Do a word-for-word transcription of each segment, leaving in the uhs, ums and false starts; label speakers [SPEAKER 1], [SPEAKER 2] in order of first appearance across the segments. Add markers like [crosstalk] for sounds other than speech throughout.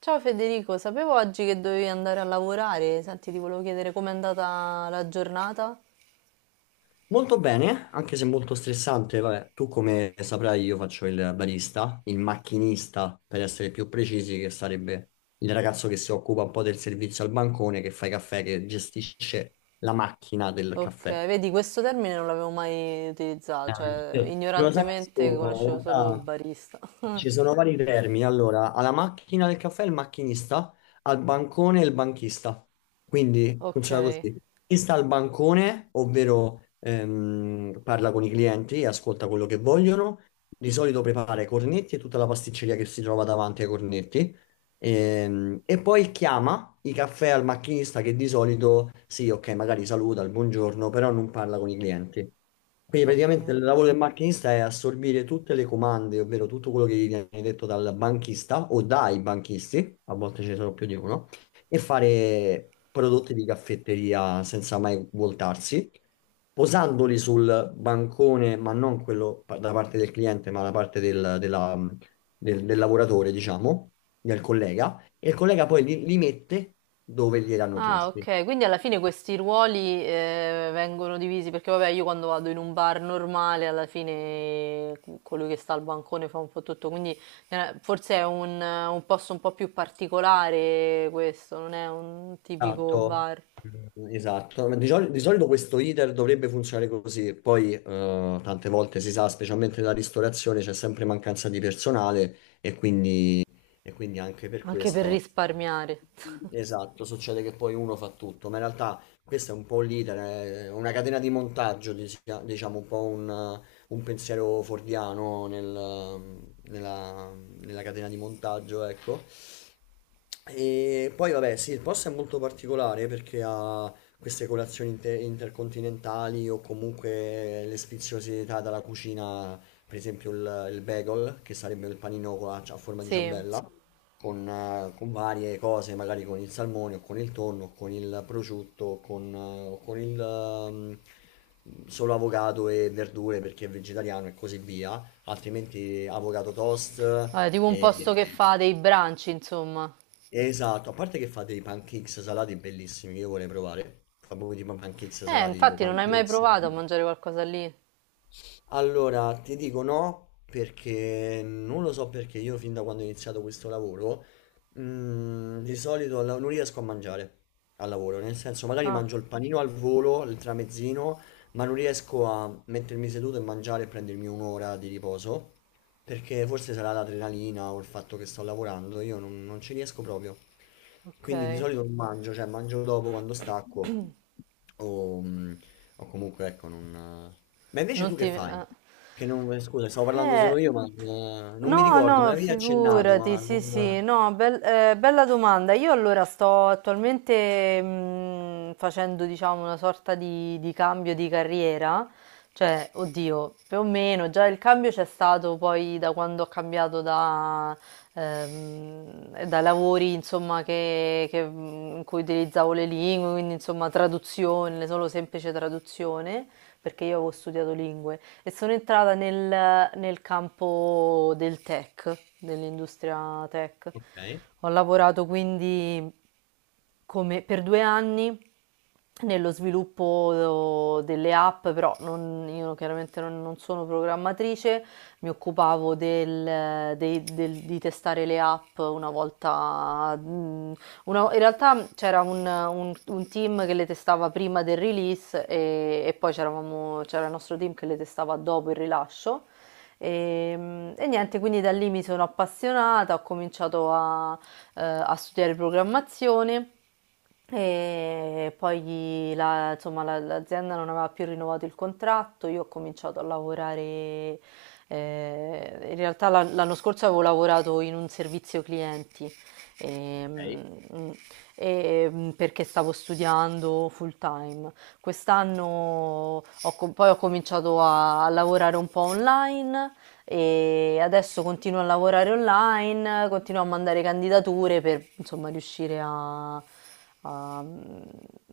[SPEAKER 1] Ciao Federico, sapevo oggi che dovevi andare a lavorare. Senti, ti volevo chiedere com'è andata la giornata.
[SPEAKER 2] Molto bene, anche se molto stressante. Vabbè, tu come saprai, io faccio il barista, il macchinista per essere più precisi, che sarebbe il ragazzo che si occupa un po' del servizio al bancone, che fa i caffè, che gestisce la macchina del
[SPEAKER 1] Ok,
[SPEAKER 2] caffè.
[SPEAKER 1] vedi, questo termine non l'avevo mai utilizzato,
[SPEAKER 2] Ah,
[SPEAKER 1] cioè
[SPEAKER 2] sì. Non lo sa
[SPEAKER 1] ignorantemente
[SPEAKER 2] nessuno, in
[SPEAKER 1] conoscevo solo
[SPEAKER 2] realtà
[SPEAKER 1] barista.
[SPEAKER 2] ci
[SPEAKER 1] [laughs]
[SPEAKER 2] sono vari vermi. Allora, alla macchina del caffè il macchinista, al bancone il banchista. Quindi
[SPEAKER 1] Ok,
[SPEAKER 2] funziona così. Chi sta al bancone, ovvero ehm, parla con i clienti e ascolta quello che vogliono, di solito prepara i cornetti e tutta la pasticceria che si trova davanti ai cornetti. Ehm, E, poi chiama i caffè al macchinista che di solito, sì, ok, magari saluta il buongiorno, però non parla con i clienti. Quindi
[SPEAKER 1] ok.
[SPEAKER 2] praticamente il lavoro del macchinista è assorbire tutte le comande, ovvero tutto quello che gli viene detto dal banchista o dai banchisti, a volte ce ne sono più di uno, e fare prodotti di caffetteria senza mai voltarsi, posandoli sul bancone, ma non quello pa- da parte del cliente, ma da parte del- della del, del lavoratore, diciamo, del collega, e il collega poi li, li mette dove gliel'hanno
[SPEAKER 1] Ah,
[SPEAKER 2] chiesti.
[SPEAKER 1] okay. Quindi alla fine questi ruoli, ehm, vengono divisi perché vabbè io quando vado in un bar normale alla fine co- colui che sta al bancone fa un po' tutto, quindi eh, forse è un, un posto un po' più particolare questo, non è un tipico
[SPEAKER 2] Esatto.
[SPEAKER 1] bar,
[SPEAKER 2] Mm, esatto. Ma Di, soli- di solito questo iter dovrebbe funzionare così, poi eh, tante volte si sa, specialmente nella ristorazione, c'è sempre mancanza di personale e quindi, e quindi anche per
[SPEAKER 1] anche per
[SPEAKER 2] questo.
[SPEAKER 1] risparmiare. [laughs]
[SPEAKER 2] Esatto, succede che poi uno fa tutto, ma in realtà questo è un po' l'iter, è una catena di montaggio, dis- diciamo un po' un, eh, un pensiero fordiano nel- nella, nella catena di montaggio, ecco. E poi vabbè, sì, il posto è molto particolare perché ha queste colazioni inter- intercontinentali o comunque le sfiziosità dalla cucina, per esempio il, il bagel, che sarebbe il panino con la- a forma di
[SPEAKER 1] Sì,
[SPEAKER 2] ciambella con, eh, con varie cose, magari con il salmone o con il tonno, o con il prosciutto, o con, eh, o con il ehm, solo avocado e verdure perché è vegetariano e così via, altrimenti avocado toast
[SPEAKER 1] vabbè, tipo un
[SPEAKER 2] e...
[SPEAKER 1] posto che
[SPEAKER 2] e-
[SPEAKER 1] fa dei brunch, insomma.
[SPEAKER 2] Esatto, a parte che fate i pancakes salati bellissimi che io vorrei provare, fa proprio tipo pancakes
[SPEAKER 1] Eh,
[SPEAKER 2] salati, tipo
[SPEAKER 1] infatti non hai mai
[SPEAKER 2] pancakes.
[SPEAKER 1] provato a mangiare qualcosa lì?
[SPEAKER 2] Allora, ti dico no, perché non lo so perché io fin da quando ho iniziato questo lavoro, mm, di solito alla- non riesco a mangiare al lavoro, nel senso magari
[SPEAKER 1] Ah,
[SPEAKER 2] mangio il panino al volo, il tramezzino, ma non riesco a mettermi seduto e mangiare e prendermi un'ora di riposo, perché forse sarà l'adrenalina o il fatto che sto lavorando, io non, non ci riesco proprio. Quindi di
[SPEAKER 1] ok.
[SPEAKER 2] solito non mangio, cioè mangio dopo quando stacco o, mm, o comunque ecco non... Ma invece
[SPEAKER 1] Non
[SPEAKER 2] tu
[SPEAKER 1] ti...
[SPEAKER 2] che fai?
[SPEAKER 1] ah.
[SPEAKER 2] Che non, eh, scusa, stavo parlando
[SPEAKER 1] Eh,
[SPEAKER 2] solo io, ma eh, non mi
[SPEAKER 1] no,
[SPEAKER 2] ricordo, me
[SPEAKER 1] no,
[SPEAKER 2] l'avevi accennato,
[SPEAKER 1] figurati,
[SPEAKER 2] ma
[SPEAKER 1] sì,
[SPEAKER 2] non...
[SPEAKER 1] sì, no, bel- eh, bella domanda. Io allora sto attualmente mh, facendo, diciamo, una sorta di, di cambio di carriera, cioè, oddio, più o meno, già il cambio c'è stato poi da quando ho cambiato da, ehm, da lavori, insomma, che, che, mh, in cui utilizzavo le lingue, quindi, insomma, traduzione, solo semplice traduzione perché io avevo studiato lingue e sono entrata nel, nel campo del tech, dell'industria tech.
[SPEAKER 2] Ok,
[SPEAKER 1] Ho lavorato quindi come- per due anni nello sviluppo delle app, però non- io chiaramente non, non sono programmatrice, mi occupavo del- dei- del- di testare le app una volta mh, una- in realtà c'era un, un- un team che le testava prima del release e, e poi c'eravamo- c'era il nostro team che le testava dopo il rilascio. E, e niente, quindi da lì mi sono appassionata, ho cominciato a, eh, a studiare programmazione. E poi la- insomma, la- l'azienda non aveva più rinnovato il contratto, io ho cominciato a lavorare, eh, in realtà l'an- l'anno scorso avevo lavorato in un servizio clienti
[SPEAKER 2] ok.
[SPEAKER 1] ehm, e, perché stavo studiando full time. Quest'anno ho co- poi ho cominciato a, a lavorare un po' online e adesso continuo a lavorare online, continuo a mandare candidature per insomma riuscire a, a-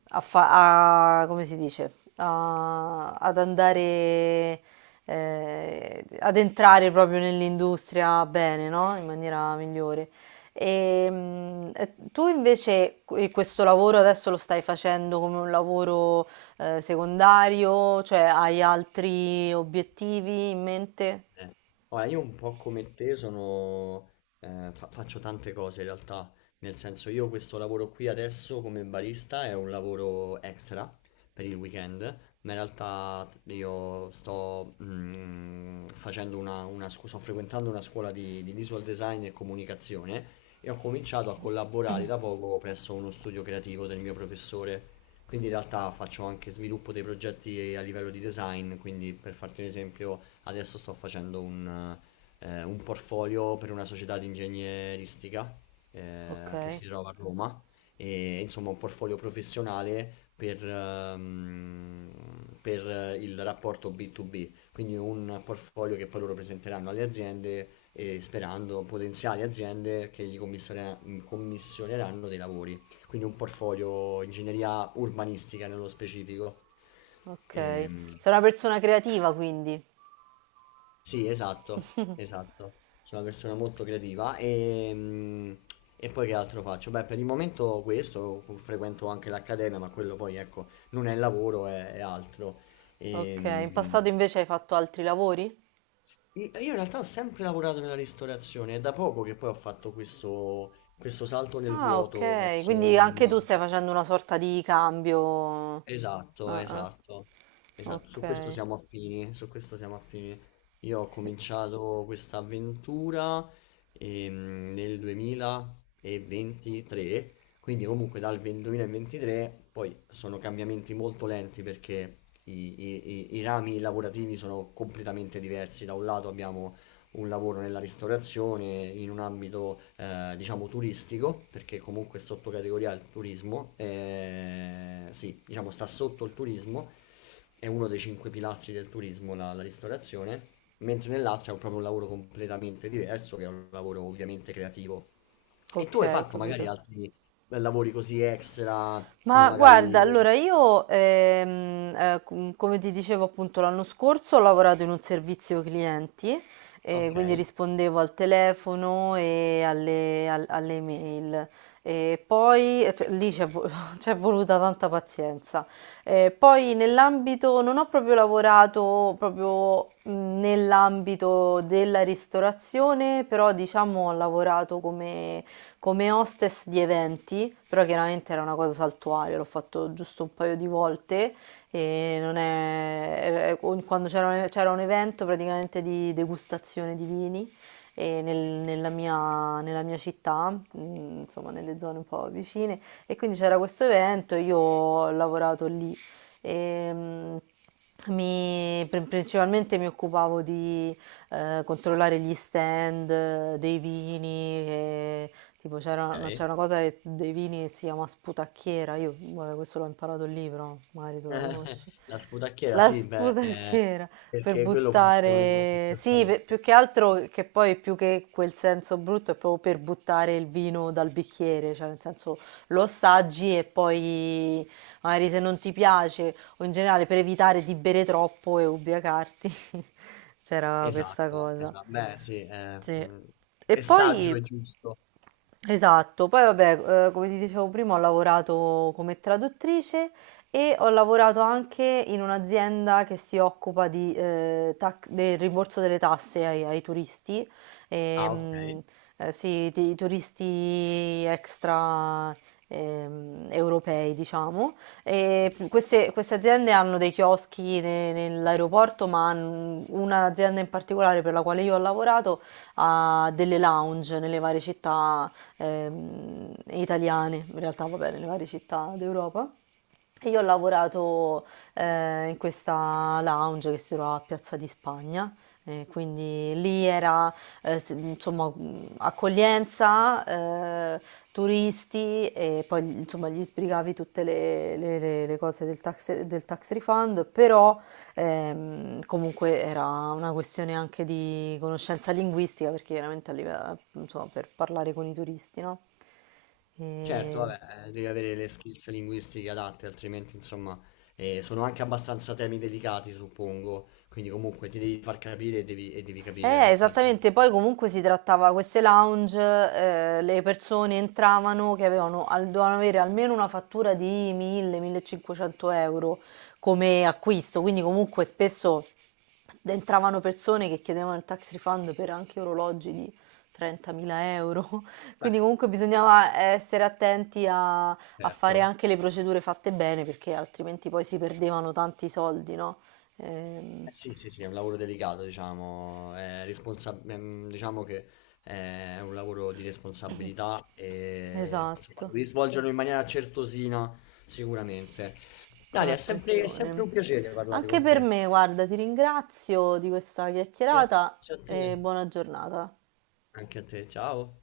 [SPEAKER 1] a fa- a- come si dice? A- ad andare eh, ad entrare proprio nell'industria bene, no? In maniera migliore. Ehm, eh, tu invece que- questo lavoro adesso lo stai facendo come un lavoro eh, secondario, cioè hai altri obiettivi in mente?
[SPEAKER 2] Eh, Ora, io un po' come te sono, eh, fa- faccio tante cose in realtà, nel senso io questo lavoro qui adesso come barista è un lavoro extra per il weekend, ma in realtà io sto, mm, facendo una, una scu- sto frequentando una scuola di, di visual design e comunicazione e ho cominciato a collaborare da poco presso uno studio creativo del mio professore. Quindi in realtà faccio anche sviluppo dei progetti a livello di design, quindi per farti un esempio Adesso sto facendo un, eh, un portfolio per una società di ingegneristica
[SPEAKER 1] Ok,
[SPEAKER 2] eh, che si trova a Roma e insomma un portfolio professionale per, ehm, per eh, il rapporto bi tu bi, quindi un portfolio che poi loro presenteranno alle aziende e sperando potenziali aziende che gli commissione- commissioneranno dei lavori, quindi un portfolio ingegneria urbanistica nello specifico.
[SPEAKER 1] ok.
[SPEAKER 2] Ehm,
[SPEAKER 1] Sei una persona creativa quindi.
[SPEAKER 2] sì, esatto, esatto. Sono una persona molto creativa e, mm, e poi che altro faccio? Beh, per il momento questo, frequento anche l'accademia, ma quello poi, ecco, non è lavoro, è, è altro. E,
[SPEAKER 1] Ok, in
[SPEAKER 2] mm,
[SPEAKER 1] passato invece hai fatto altri lavori?
[SPEAKER 2] io io in realtà ho sempre lavorato nella ristorazione, è da poco che poi ho fatto questo, questo salto nel
[SPEAKER 1] Ah,
[SPEAKER 2] vuoto
[SPEAKER 1] ok,
[SPEAKER 2] verso
[SPEAKER 1] quindi anche tu
[SPEAKER 2] una...
[SPEAKER 1] stai facendo una sorta di cambio.
[SPEAKER 2] Esatto,
[SPEAKER 1] Ah, ah,
[SPEAKER 2] esatto, esatto, su questo
[SPEAKER 1] ok.
[SPEAKER 2] siamo Mm. affini, su questo siamo affini. Io ho
[SPEAKER 1] Sì.
[SPEAKER 2] cominciato questa avventura ehm, nel duemilaventitré, quindi comunque dal venti duemilaventitré poi sono cambiamenti molto lenti perché i, i- i- i rami lavorativi sono completamente diversi. Da un lato abbiamo un lavoro nella ristorazione in un ambito eh, diciamo turistico, perché comunque è sottocategoria al turismo, eh, sì, diciamo sta sotto il turismo, è uno dei cinque pilastri del turismo la, la ristorazione, mentre nell'altra è proprio un lavoro completamente diverso, che è un lavoro ovviamente creativo. E
[SPEAKER 1] Ok,
[SPEAKER 2] tu hai
[SPEAKER 1] ho
[SPEAKER 2] fatto magari
[SPEAKER 1] capito.
[SPEAKER 2] altri eh, lavori così extra, come
[SPEAKER 1] Ma guarda,
[SPEAKER 2] magari...
[SPEAKER 1] allora io, ehm, eh, com- come ti dicevo appunto l'anno scorso, ho lavorato in un servizio clienti, eh,
[SPEAKER 2] Ok,
[SPEAKER 1] quindi rispondevo al telefono e alle, al- alle email. E poi, eh, cioè, lì c'è vo- [laughs] c'è voluta tanta pazienza. Eh, poi nell'ambito, non ho proprio lavorato proprio mh, nell'ambito della ristorazione, però diciamo ho lavorato come come hostess di eventi, però chiaramente era una cosa saltuaria, l'ho fatto giusto un paio di volte e non è... eh, quando c'era un, c'era un evento praticamente di degustazione di vini e nel- nella mia, nella mia città, mh, insomma nelle zone un po' vicine, e quindi c'era questo evento, io ho lavorato lì. E, mh, mi- pr- Principalmente mi occupavo di eh, controllare gli stand eh, dei vini, e tipo c'era una, c'è
[SPEAKER 2] ok.
[SPEAKER 1] una cosa che- dei vini che si chiama sputacchiera, io vabbè, questo l'ho imparato al libro, magari
[SPEAKER 2] [laughs]
[SPEAKER 1] tu la
[SPEAKER 2] Eh,
[SPEAKER 1] conosci.
[SPEAKER 2] La sputacchiera,
[SPEAKER 1] La
[SPEAKER 2] sì, beh, eh,
[SPEAKER 1] sputacchiera per
[SPEAKER 2] perché quello funziona anche
[SPEAKER 1] buttare, sì, pe- più
[SPEAKER 2] giustamente.
[SPEAKER 1] che altro che poi più che quel senso brutto è proprio per buttare il vino dal bicchiere, cioè nel senso lo assaggi e poi magari se non ti piace o in generale per evitare di bere troppo e ubriacarti, [laughs] c'era questa
[SPEAKER 2] Esatto,
[SPEAKER 1] cosa.
[SPEAKER 2] esatto. Beh, sì, eh,
[SPEAKER 1] Sì.
[SPEAKER 2] mm,
[SPEAKER 1] E
[SPEAKER 2] è saggio
[SPEAKER 1] poi
[SPEAKER 2] e giusto.
[SPEAKER 1] esatto, poi vabbè, eh, come ti dicevo prima, ho lavorato come traduttrice e ho lavorato anche in un'azienda che si occupa di, eh, tac- del rimborso delle tasse ai, ai turisti,
[SPEAKER 2] Ah, ok.
[SPEAKER 1] ehm, eh, sì, di- i turisti extra ehm, europei, diciamo. E queste, queste aziende hanno dei chioschi ne- nell'aeroporto, ma hanno- un'azienda in particolare per la quale io ho lavorato ha delle lounge nelle varie città ehm, italiane, in realtà va bene, nelle varie città d'Europa. E io ho lavorato eh, in questa lounge che si trova a Piazza di Spagna, eh, quindi lì era eh, s- insomma, mh, accoglienza, eh, turisti e poi insomma, gli sbrigavi tutte le, le- le- le cose del tax, del tax refund, però ehm, comunque era una questione anche di conoscenza linguistica perché chiaramente a live- insomma, per parlare con i turisti, no?
[SPEAKER 2] Certo,
[SPEAKER 1] E-
[SPEAKER 2] vabbè, eh, devi avere le skills linguistiche adatte, altrimenti, insomma, eh, sono anche abbastanza temi delicati, suppongo. Quindi comunque ti devi far capire e devi, e devi, capire,
[SPEAKER 1] eh,
[SPEAKER 2] perché
[SPEAKER 1] esattamente, poi
[SPEAKER 2] altrimenti...
[SPEAKER 1] comunque si trattava queste lounge, eh, le persone entravano che avevano, al- dovevano avere almeno una fattura di mille-millecinquecento euro come acquisto, quindi comunque spesso entravano persone che chiedevano il tax refund per anche orologi di trentamila euro, [laughs]
[SPEAKER 2] Beh,
[SPEAKER 1] quindi comunque bisognava essere attenti a, a fare
[SPEAKER 2] certo.
[SPEAKER 1] anche le procedure fatte bene perché altrimenti poi si perdevano tanti soldi, no? Ehm,
[SPEAKER 2] Eh sì, sì, sì, è un lavoro delicato, diciamo, è responsa- ehm, diciamo che è un lavoro di responsabilità e insomma,
[SPEAKER 1] esatto.
[SPEAKER 2] devi svolgerlo in maniera certosina, sicuramente.
[SPEAKER 1] Con
[SPEAKER 2] Dalia, è sempre, è sempre
[SPEAKER 1] attenzione.
[SPEAKER 2] un piacere parlare
[SPEAKER 1] Anche
[SPEAKER 2] con
[SPEAKER 1] per
[SPEAKER 2] te.
[SPEAKER 1] me, guarda, ti ringrazio di questa
[SPEAKER 2] Grazie
[SPEAKER 1] chiacchierata
[SPEAKER 2] a te.
[SPEAKER 1] e buona giornata.
[SPEAKER 2] Anche a te, ciao.